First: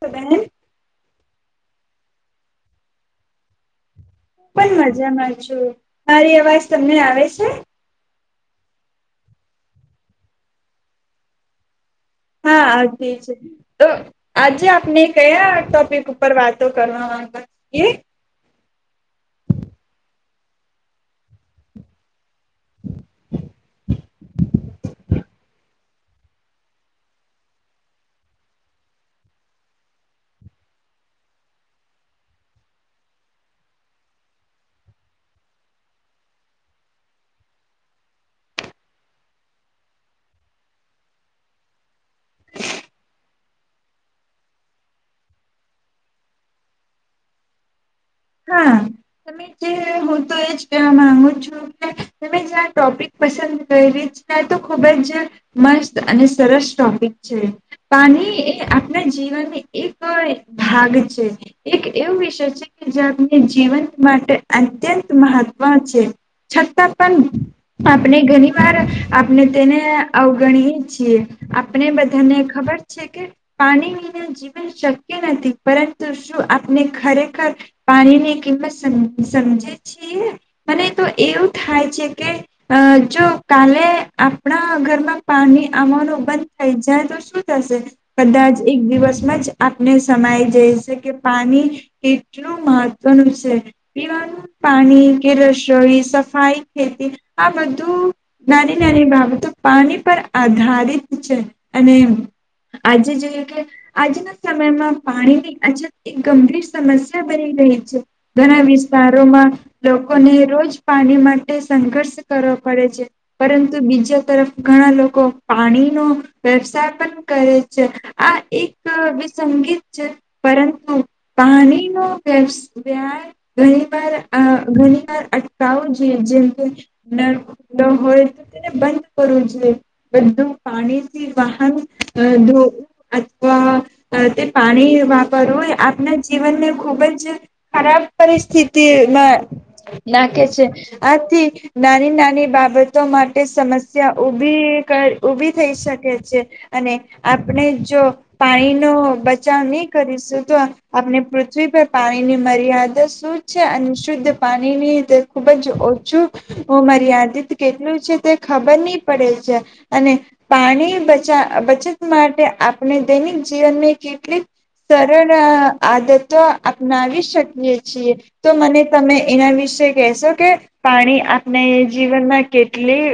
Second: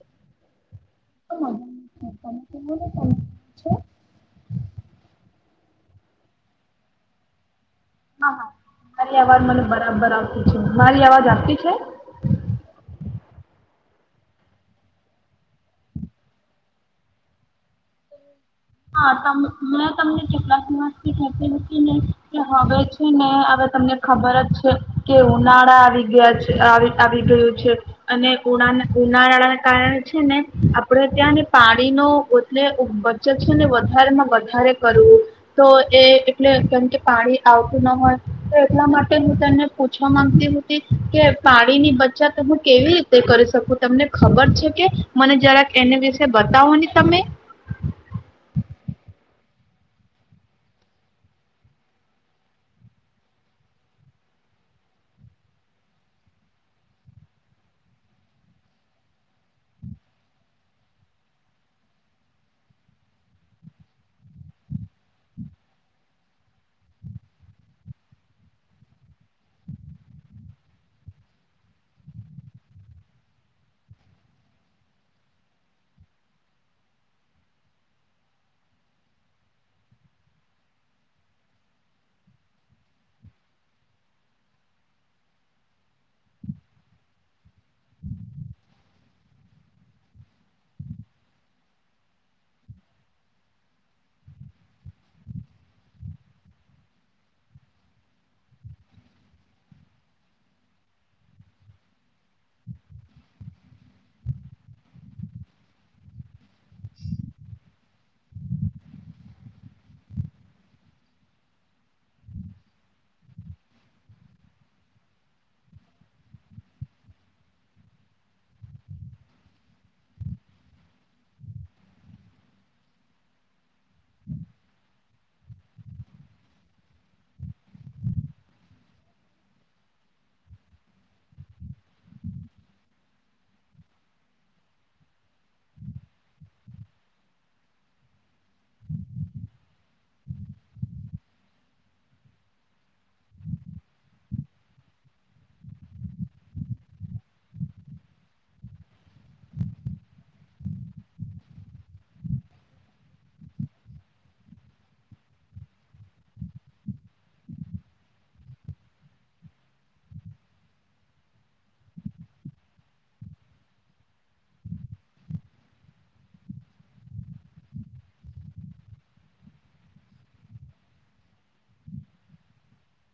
બહેન [inaudible] હું પણ મજામાં છુ. મારી અવાજ તમને આવે છે? હા હા તમારી અવાજ મને બરાબર આવતી છે. મારી અવાજ આવતી છે? હા, અતી છે. તો આજે આપને કયા ટોપિક ઉપર વાતો કરવા [unintelligible] હા, તમ મેં તમને [unintelligible] છે ને હવે તમને ખબર જ છે કે ઉનાળા આવી ગયા છે., અ આવી ગયું છે અને ઉના ઉનાળાને કારણે છે ને આપણે ત્યાં ને પાણીનો એટલે બચત છેને વધારેમાં વધારે કરવું, તો એ એટલે કેમ કે પાણી આવતું ના હોય, તો એટલા માટે હું તને પૂછવા માંગતી હતી, કે પાણીની બચત હું કેવી રીતે કરી શકું. તમને ખબર છે કે? મને જરાક એને વિશે બતાવો ને તમે. [inaudible] હા, તમે જે હું તો એજ કવા માંગુ છું કે, તમે જ્યાં ટોપિક પસંદ કરી છે તો ખુબ જ મસ્ત અને સરસ ટોપિક છે. પાણી એ આપણા જીવનની એક ભાગ છે. એક એવું વિષય છે જે આપણે જીવંત માટે અત્યંત મહત્વ છે, છતાં પણ આપણે ઘણી વાર આપણે તેને અવગણીએ છીએ. આપને બધાને ખબર છે કે પાણી વિના જીવન શક્ય નથી, પરંતુ શું આપને ખરેખર પાણીની કિંમત સમ સમજે છીએ. મને તો એવું થાય છે કે, અ જો કાલે આપણા ઘરમાં પાણી આવવાનું બંધ થઈ જાય તો શું થશે? કદાચ એક દિવસમાં જ આપને સમાઈ જઈ છે કે પાણી કેટ લું મહત્વનું છે. પીવાનું પાણી કે, રસોઈ, સફાઈ ખેતી આ બધું નાની નાની બાબતો પાણી પર આધારિત છે અને આજે જોઈ કે આજના સમયમાં પાણીની અછત એક ગંભીર સમસ્યા બની રહી છે. ઘણા વિસ્તારોમાં લોકોને રોજ પાણી માટે સંઘર્ષ કરવો પડે છે. પરંતુ બીજા તરફ ઘણા લોકો પાણીનો વ્યવસાય પણ કરે છે આ એક વિસંગીત છે. પરંતુ પાણી [unintelligible] ઘણી વાર ઘણી વાર અટકાવું જોઈ. જેમ કે, નળ ખુલ્લો હોય તો તેને બંધ કરવું જોઈએ. બધું પાણીથી વાહન ધોવું અથવા તે પાણી વાપરવું એ આપના જીવનને ખુબજ ખરાબ પરિસ્થિતિમાં નાખે છે. આથી નાની નાની બાબતો માટે સમસ્યા ઉભી ક ઉભી થઈ શકે છે અને આપણે જો પાણીનો બચાવ ની કરીશું તો આપણે પૃથ પૃથ્વી પાણીની મર્યાદા શું છે અને શુદ્ધ પાણીની ખૂબ જ ઓછું મર્યાદિત કેટલું છે, તે ખબર નહી પડે છે. અને પાણી બચા બચત માટે આપણે દૈનિક જીવનની કેટલીક સરળ આદત તો અપનાવી શકીએ છીએ. તો મને તમે એના વિશે કહેશો કે, પાણી આપણે જીવનમાં કેટલી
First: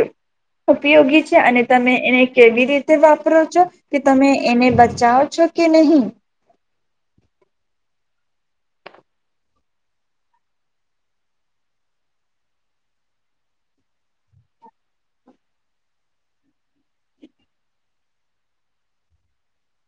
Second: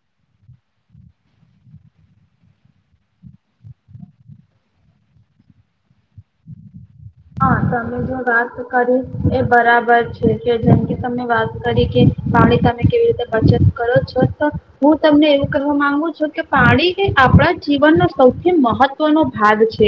ઉપયોગી છે અને તમે એને કેવી રીતે વાપરો છો, કે તમે એને બચાવો છો કે નહી? હા, તમે વાત કરી એ બરાબર છે. કે જેમ કે તમે વાત કરી કે પાણી તમે કેવી રીતે બચત કરો છો? તો હું તમને એવું કહેવા માંગુ છું કે પાણી એ આપણા જીવનનો સૌથી મહત્વનો ભાગ છે.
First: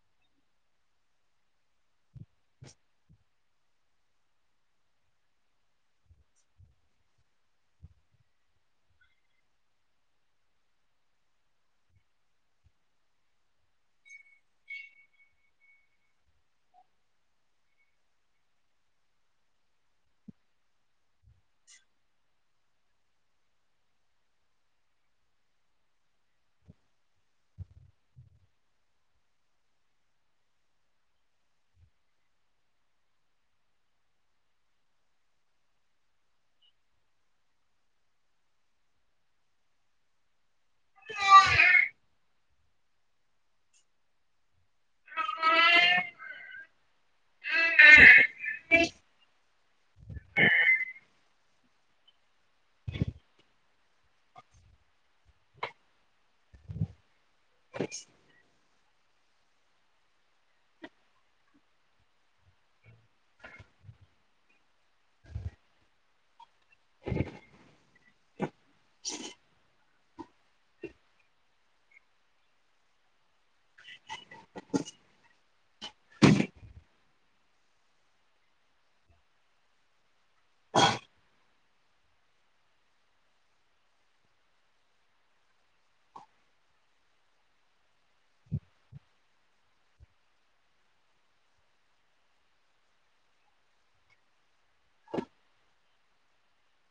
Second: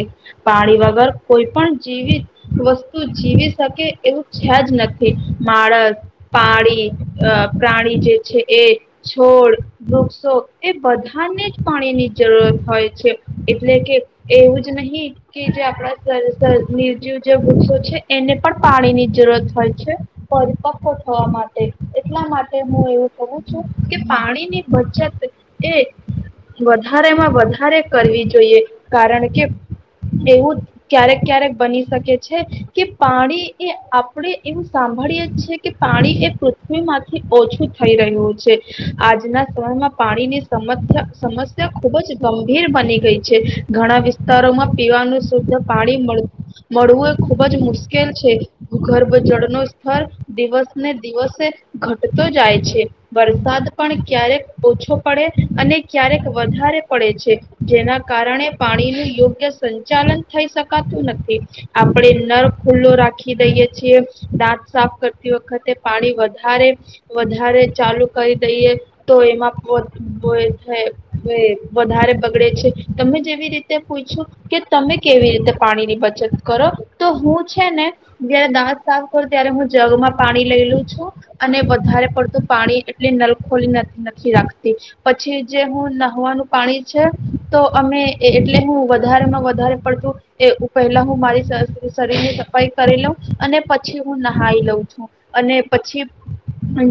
પાણી વગર કોઈ પણ જીવિત વસ્તુ જીવી શકે એવું છે જ નથી. માણસ, પાણી, અહ પ્રાણી જે છે એ છોડ, વૃક્ષો એ બધાને જ પાણીની જરૂરત હોય છે. એટલે કે એવુંજ નહી કે જે આપણા [unintelligible] નિર્જીવ જે વૃક્ષો છે એને પણ પાણીની જરૂરત હોય છે પરિપક્વ થવા માટે, એટલા માટે હું એવું કહું છું કે પાણીની બચત એ વધારેમાં વધારે કરવી જોઈએ, કારણકે એવું ક્યારેક ક્યારેક બની શકે છે કે પાણી એ આપણે એવું સાંભળી છે કે પાણી એ પૃથ્વીમાંથી ઓછું થઈ રહ્યું છે. આજના સમયમાં પાણીની સમસ્યા સમસ્યા ખુબજ ગંભીર બની ગઈ છે. ઘણા વિસ્તારોમાં પીવાનું શુદ્ધ પાણી મળ મળવું ખુબજ મુશ્કેલ છે. ભૂગર્ભ જળ ન સ્તર દિવસ ને દિવસે ઘટતો જાય છે. વરસાદ પણ ક્યારેક ઓછો પડે અને ક્યારેક વધારે પડે છે. જેના કારણે પાણીની યોગ્ય સંચાલન થઈ શકાતું નથી. આપણેે નળ ખુલ્લો રાખી દઈયે છીએ. દાંત સાફ કરતી વખતે પાણી વધ ધારે વધારે ચાલુ કઈ જઈએ તો એમાં પર [unintelligible] વધારે બગડે છે. તમે જેવી રીતે પૂયછુ કે, તમે કેવી રીતે પાણી ની બચત કરો. તો હું છે ને, જયારે દાંત સાફ કરું ત્યારે હું જગમાં પાણી લઈ લું છું અને વધારે પડતું પાણી એટલે નલ ખોલી નથી નથી રાખતી. પછી જે હું નાહવાનું પાણી છે તો અમે એટલે હું વધારેમાં વધારે પડતું અ પહેલા હું મારી શરી-શરીર ની સફાઈ કરી લઉં અને પછી હું નહાઈ લઉં છું અને પછી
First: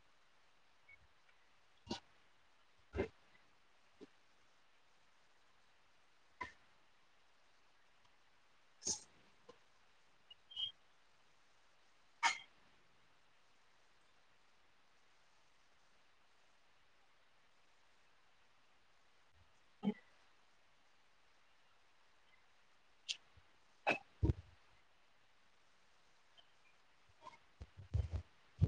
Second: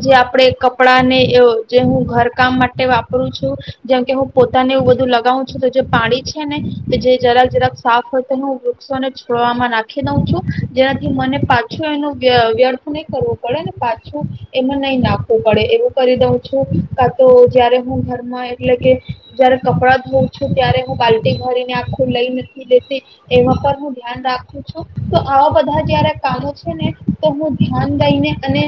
જે આપડે કપડા ને એ જે હું ઘર કામ માટે વાપરું છું. જેમ કે હું પોતાને એવું બધું લગાવું છું તો જે પાણી છે ને, જે જરાક જરાક સાફ અ એનું વૃક્ષોને છ આમાં નાખી દઉં છું. જેનાથી મને પાછું એનો વ્ય વ્યર્થ નહી કરવું પડે ને પાછું એમાં નહી નાખવું પડે એવું કરી દઉં છું. કા તો જયારે હું ઘરમાં એટલે કે જયારે કપડા ધોવ છું ત્યારે હું બાલ્ટી ભરીને આખું લઈ નથી લેતી. એમાં પર હૂં ધ્યાન રાખું છું. તો આવા બધા જયારે કામો છે ને, તો હું ધ્યાન દઈને અને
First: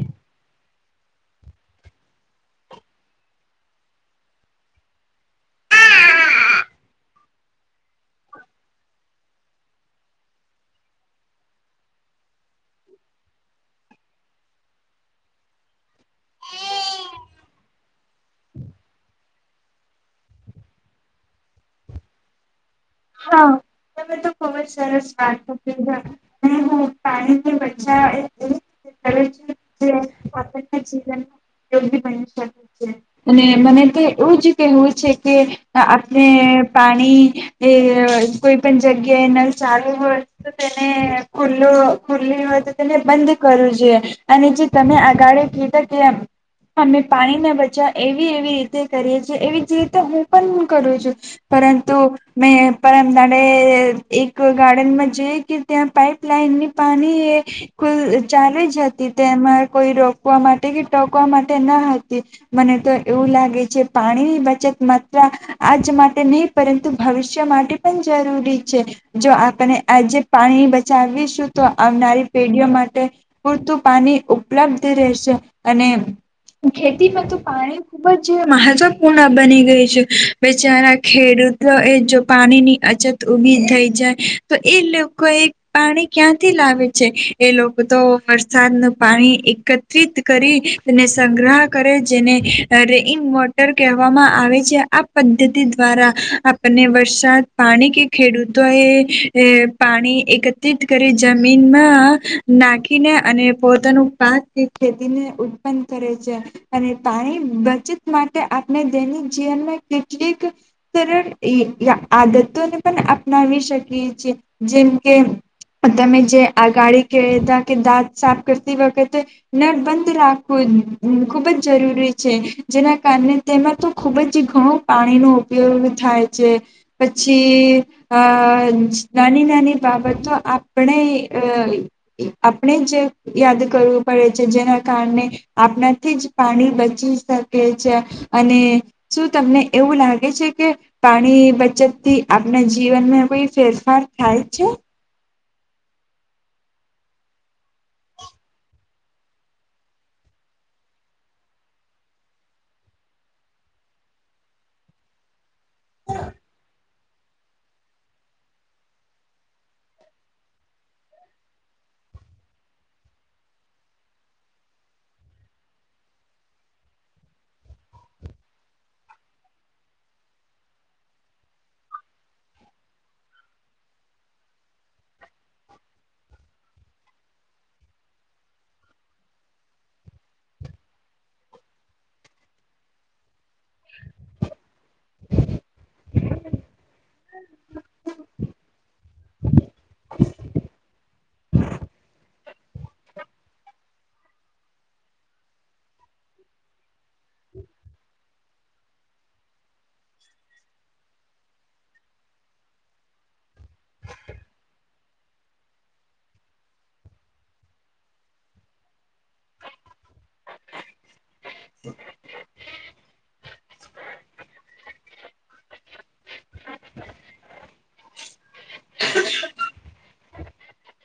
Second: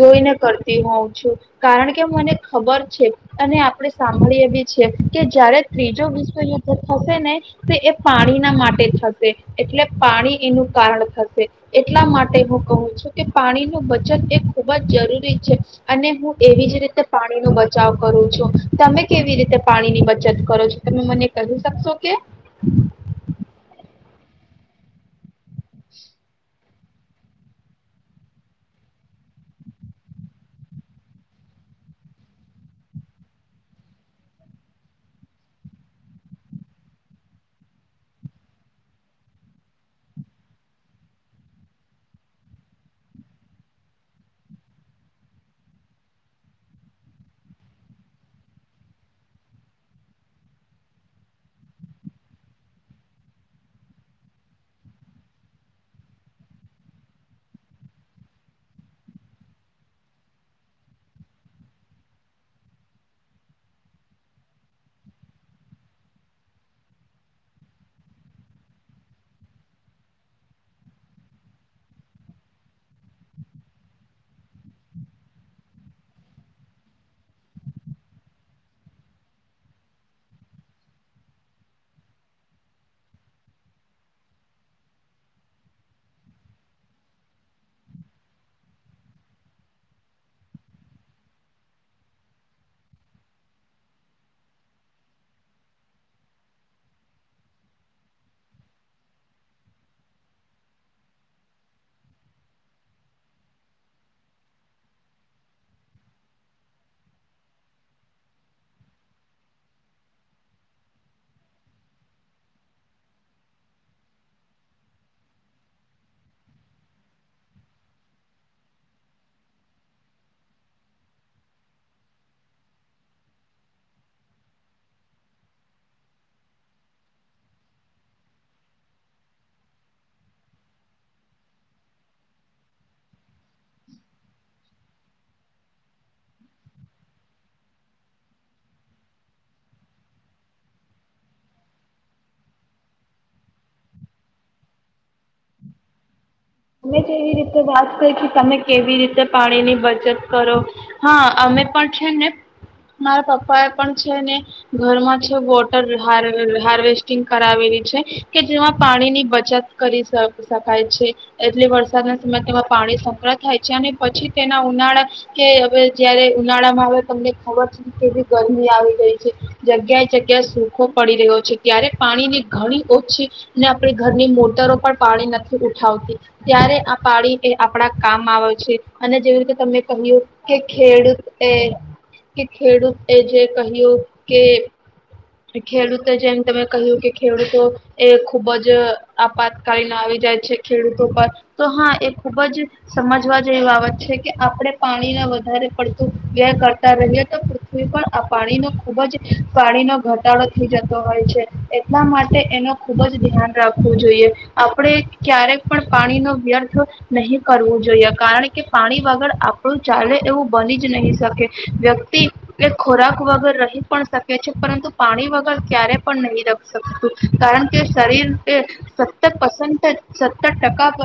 જોઈને કરતી હોઉં છું. કારણ કે મને ખબર છે અને આપણે સાંભળીએ ભી છે કે, જયારે ત્રીજો વિશ્વ યુદ્ધ થશે ને તો એ પાણીના માટે થશે. એટલે પાણી એનું કારણ થશે. એટલા માટે હું કહું છું કે પાણીનું બચત એ ખૂબ જ જરૂરી છે અને હું એવી જ રીતે પાણીનો બચાવ કરું છું. તમે કેવી રીતે પાણીની બચત કરો છો, તમે મને કહી શકશો કે? હા, તમે તો ખુબ જ સરસ વાત [unintelligible] અને હું પાણીનું બચાવ એવી રીતે કરું છું કે, આપણને જીવનમાં [inaudible] બની શકે છે અને મને તો એવું જ કેહેવું છે કે, આપણે પાણી એ અહ કોઈ પણ જગ્યાએ નલ ચાલુ હોય, તો તેને ખુલ્લુ ખુલ્લી હોય તો તેને બંધ કરવું જોઈએ અને જે તમે અગાળી કીધા કે અમે પાણીના બચાવ એવી એવી રીતે કરીએ છીએ. એવી જ રીતે હું પણ કરું છું. પરંતુ મેં પરમ દાડે એક ગાર્ડનમાં જોયું કે, ત્યાં પાઈપલાઇનની પાની એ કુલ ચાાલુ જ હતી. તેમાં કોઈ રોકવા માટે કે ટોકવા માટે ન હતી. મને તો એવું લાગે છે પાણીની બચત માત્રા આજ માટે નહી પરંતુ ભવિષ્ય માટે પણ જરૂરી છે. જો આપણે આજે પાણી બચાવીશું તો આવનારી પેઢીઓ માટે પૂરતું પાણી ઉપલબ્ધ રહેશે અને ખેતીમાં તો પાણી ખુબ જ મહત્વપૂર્ણ બની ગય છે. બેચારા ખેડૂત અ જો પાણીની અછત ઊભી થઈ જાય, તો એ લોકો એ પાણી ક્યાંથી લાવે છે. એ લોકો તો વરસાદનું પાણી એકત્રિત કરી અને સંગ્રહ કરે. જેને રૈન વોટર કહેવામાં આવે છે. આ પદ્ધતિ દ્વારા આપળને વરસાદ પાણી કે ખેડૂતો એ એ પાણી એકત્રિત કરી જમીનમાં નાખીને અને પોતાનું પાક કે ખેતીને ઉત્પન્ન કરે છે. અને પાણી બચત માટે આપણે દૈનિક જીવનમાં કેટલીક સરળ ઈ ય આદતોને પણ અપનાવી શકીએ છીએ. જેમ કે તમે જે અગાળી કેહતા કે, દાંત સાફ કરતી વખતે નળ બંધ રાખવું ખૂબ જ જરૂરી છે. જેના કારને તેમાં તો ખૂબ જ ઘણું પાણીનો ઉપયોગ થાય છે. પછી આ નાની નાની બાબતો આપણે અ આપણે જ યાદ કરવું પડે છે. જેના કારણે આપણાથી જ પાણી બચી શકે છે અને શું તમને એવું લાગે છે કે પાણી બચતથી આપના જીવનમાં કોઈ ફેરફાર થાય છે? અમે જેવી રીતે વાત કરી તમે કેવી રીતે પાણીની બચત કરો. હા, અમે પણ છે ને મારા પપ્પા એ પણ છે ને ઘરમાં છે વોટર હાર્વ હાર્વેસ્ટિંગ કરાવેલી છે. કે જેમાં પાણીની બચત કરી શ શકાય છે. એટલે વરસાદના સમય તેમાં પાણી સંગ્રહ થાય છે અને પછી તેના ઉનાળા કે હવે જયારે ઉનાળામાં હવે તમને ખબર છે કેવી ગરમી આવી ગઈ છે. જગ્યાએ જગ્યાએ સૂખો પડી રહ્યો છે. ત્યારે પાણીની ઘણી ઓછી ને આપણી ઘરની મોટરો પણ પાણી નથી ઉઠાવતી. ત્યારે આ પાળી એ આપણા કામ આવે છે અને જેવી રીતે તમે કહ્યું કે ખેડૂત એ કે ખેડૂત એ જે કહ્યું કે ખેડૂતો જેમ તમે કહ્યું કે ખેડૂતો એ ખૂબ જ આપાતકાલીન આવી જાય છે ખેડૂતો પર. તો હા, એ ખૂબ જ સમજવા જેવી બાબત છે કે આપણે પાણીના વધારે પડતું વ્યય કરતા રહીએ તો પૃથ્વી પણ આ પાણીનો ખૂબ જ પાણીનો ઘટાડો થઈ જતો હોય છે. એટલા માટે એનો ખૂબ જ ધ્યાન રાખવું જોઈએ. આપણે ક્યારેક પણ પાણી નો વ્યર્થ નહી કરવું જોઈએ. કારણ કે, પાણી વગર આપણું ચાલે એવું બની જ નહી શકે. વ્યક્તિ એ ખોરાક વગર રહી પણ શકે છે. પરંતુ, પાણી વગર ક્યારે પણ નહી રખ શકતું. કારણ કે, શરીર એ સત્ત પસન્ટેજ સત્ત ટકા પ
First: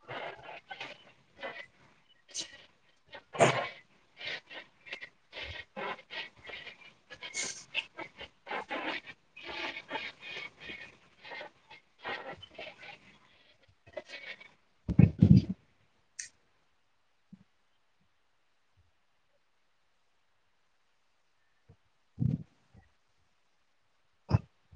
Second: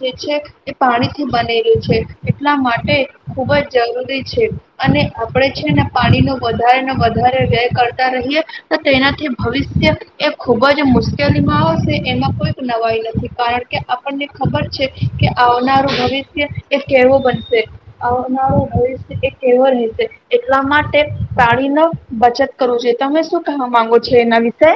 જે છે એ પાણીથી બનેલું છે. એટલા માટે ખૂબ જ જરૂરી છે અને આપણે છે ને પાણીનો વધારેને વધારે વ્યય કરતા રહીએ તો તેનાથી ભવિષ્ય એ ખુબ જ મુશ્કેલીમાં આવશે. એમાં કોઈક નવાઈ નથી કારણ કે, આપણને ખબર છે કે આવનારું ભવિષ્ય એ કેવો બનશે, આવનારું ભવિષ્ય એ કેવો રહેશે એટલા માટે પાણી ન બચત કરવો જોયે. તમે શું કહેવા માંગો છો એના વિશે?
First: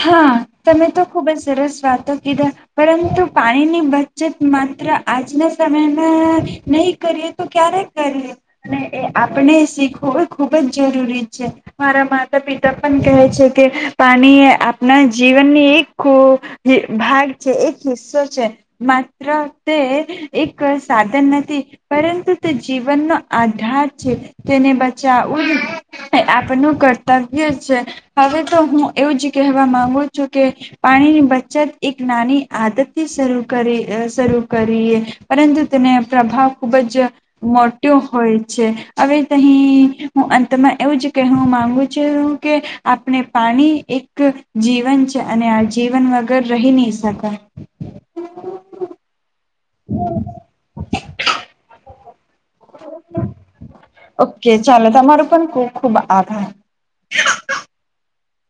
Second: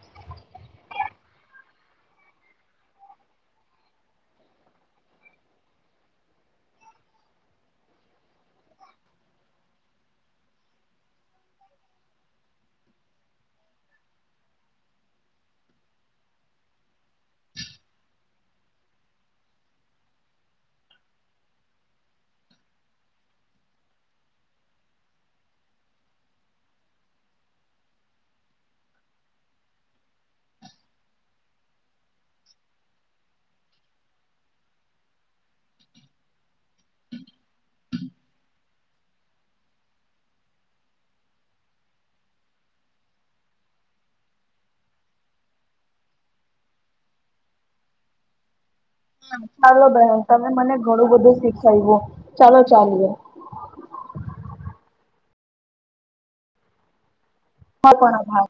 હા, તમે તો ખુબ જ સરસ વાતો કીધા. પરંતુ, પાણીની બચત માત્ર આજના સમયમાં નહી કરીએ તો ક્યારે કરીએ અને એ આપણે શીખવું ખુબ જ જરૂરી છે. મારા માતા પિતા પણ કહે છે કે, પાણીએ આ આપના જીવનની એક ખુ જ ભાગ છે. એક હિસ્સો છે. માત્ર તે એક સાધન નથી પરંતુ, તે જીવનનો આધાર છે. તેને બચાવવું આપળનું કર્તવ્ય છે. હવે તો હું એવું જ કેહવા માંગુ છું કે, પાણીની બચત એક નાની આદતથી શરૂ કરી અ શરૂ કરીએ. પરંતુ, તેને પ્રભાવ ખુબ જ મોટયો હોય છે. હવે તહી હું અંતમાં એવું જ કહેવું માંગુ છું કે, આપણે પાણી એ ક જીવન છે અને આ જીવન વગર રહી નહી શકાય. [inaudible] ચાલો બહેન તમે મને ઘણું બધું શીખાયવું ચાલો ચલીએ. તમારું પણ ખુબ ખુબ આભાર. હા, પણ આભાર.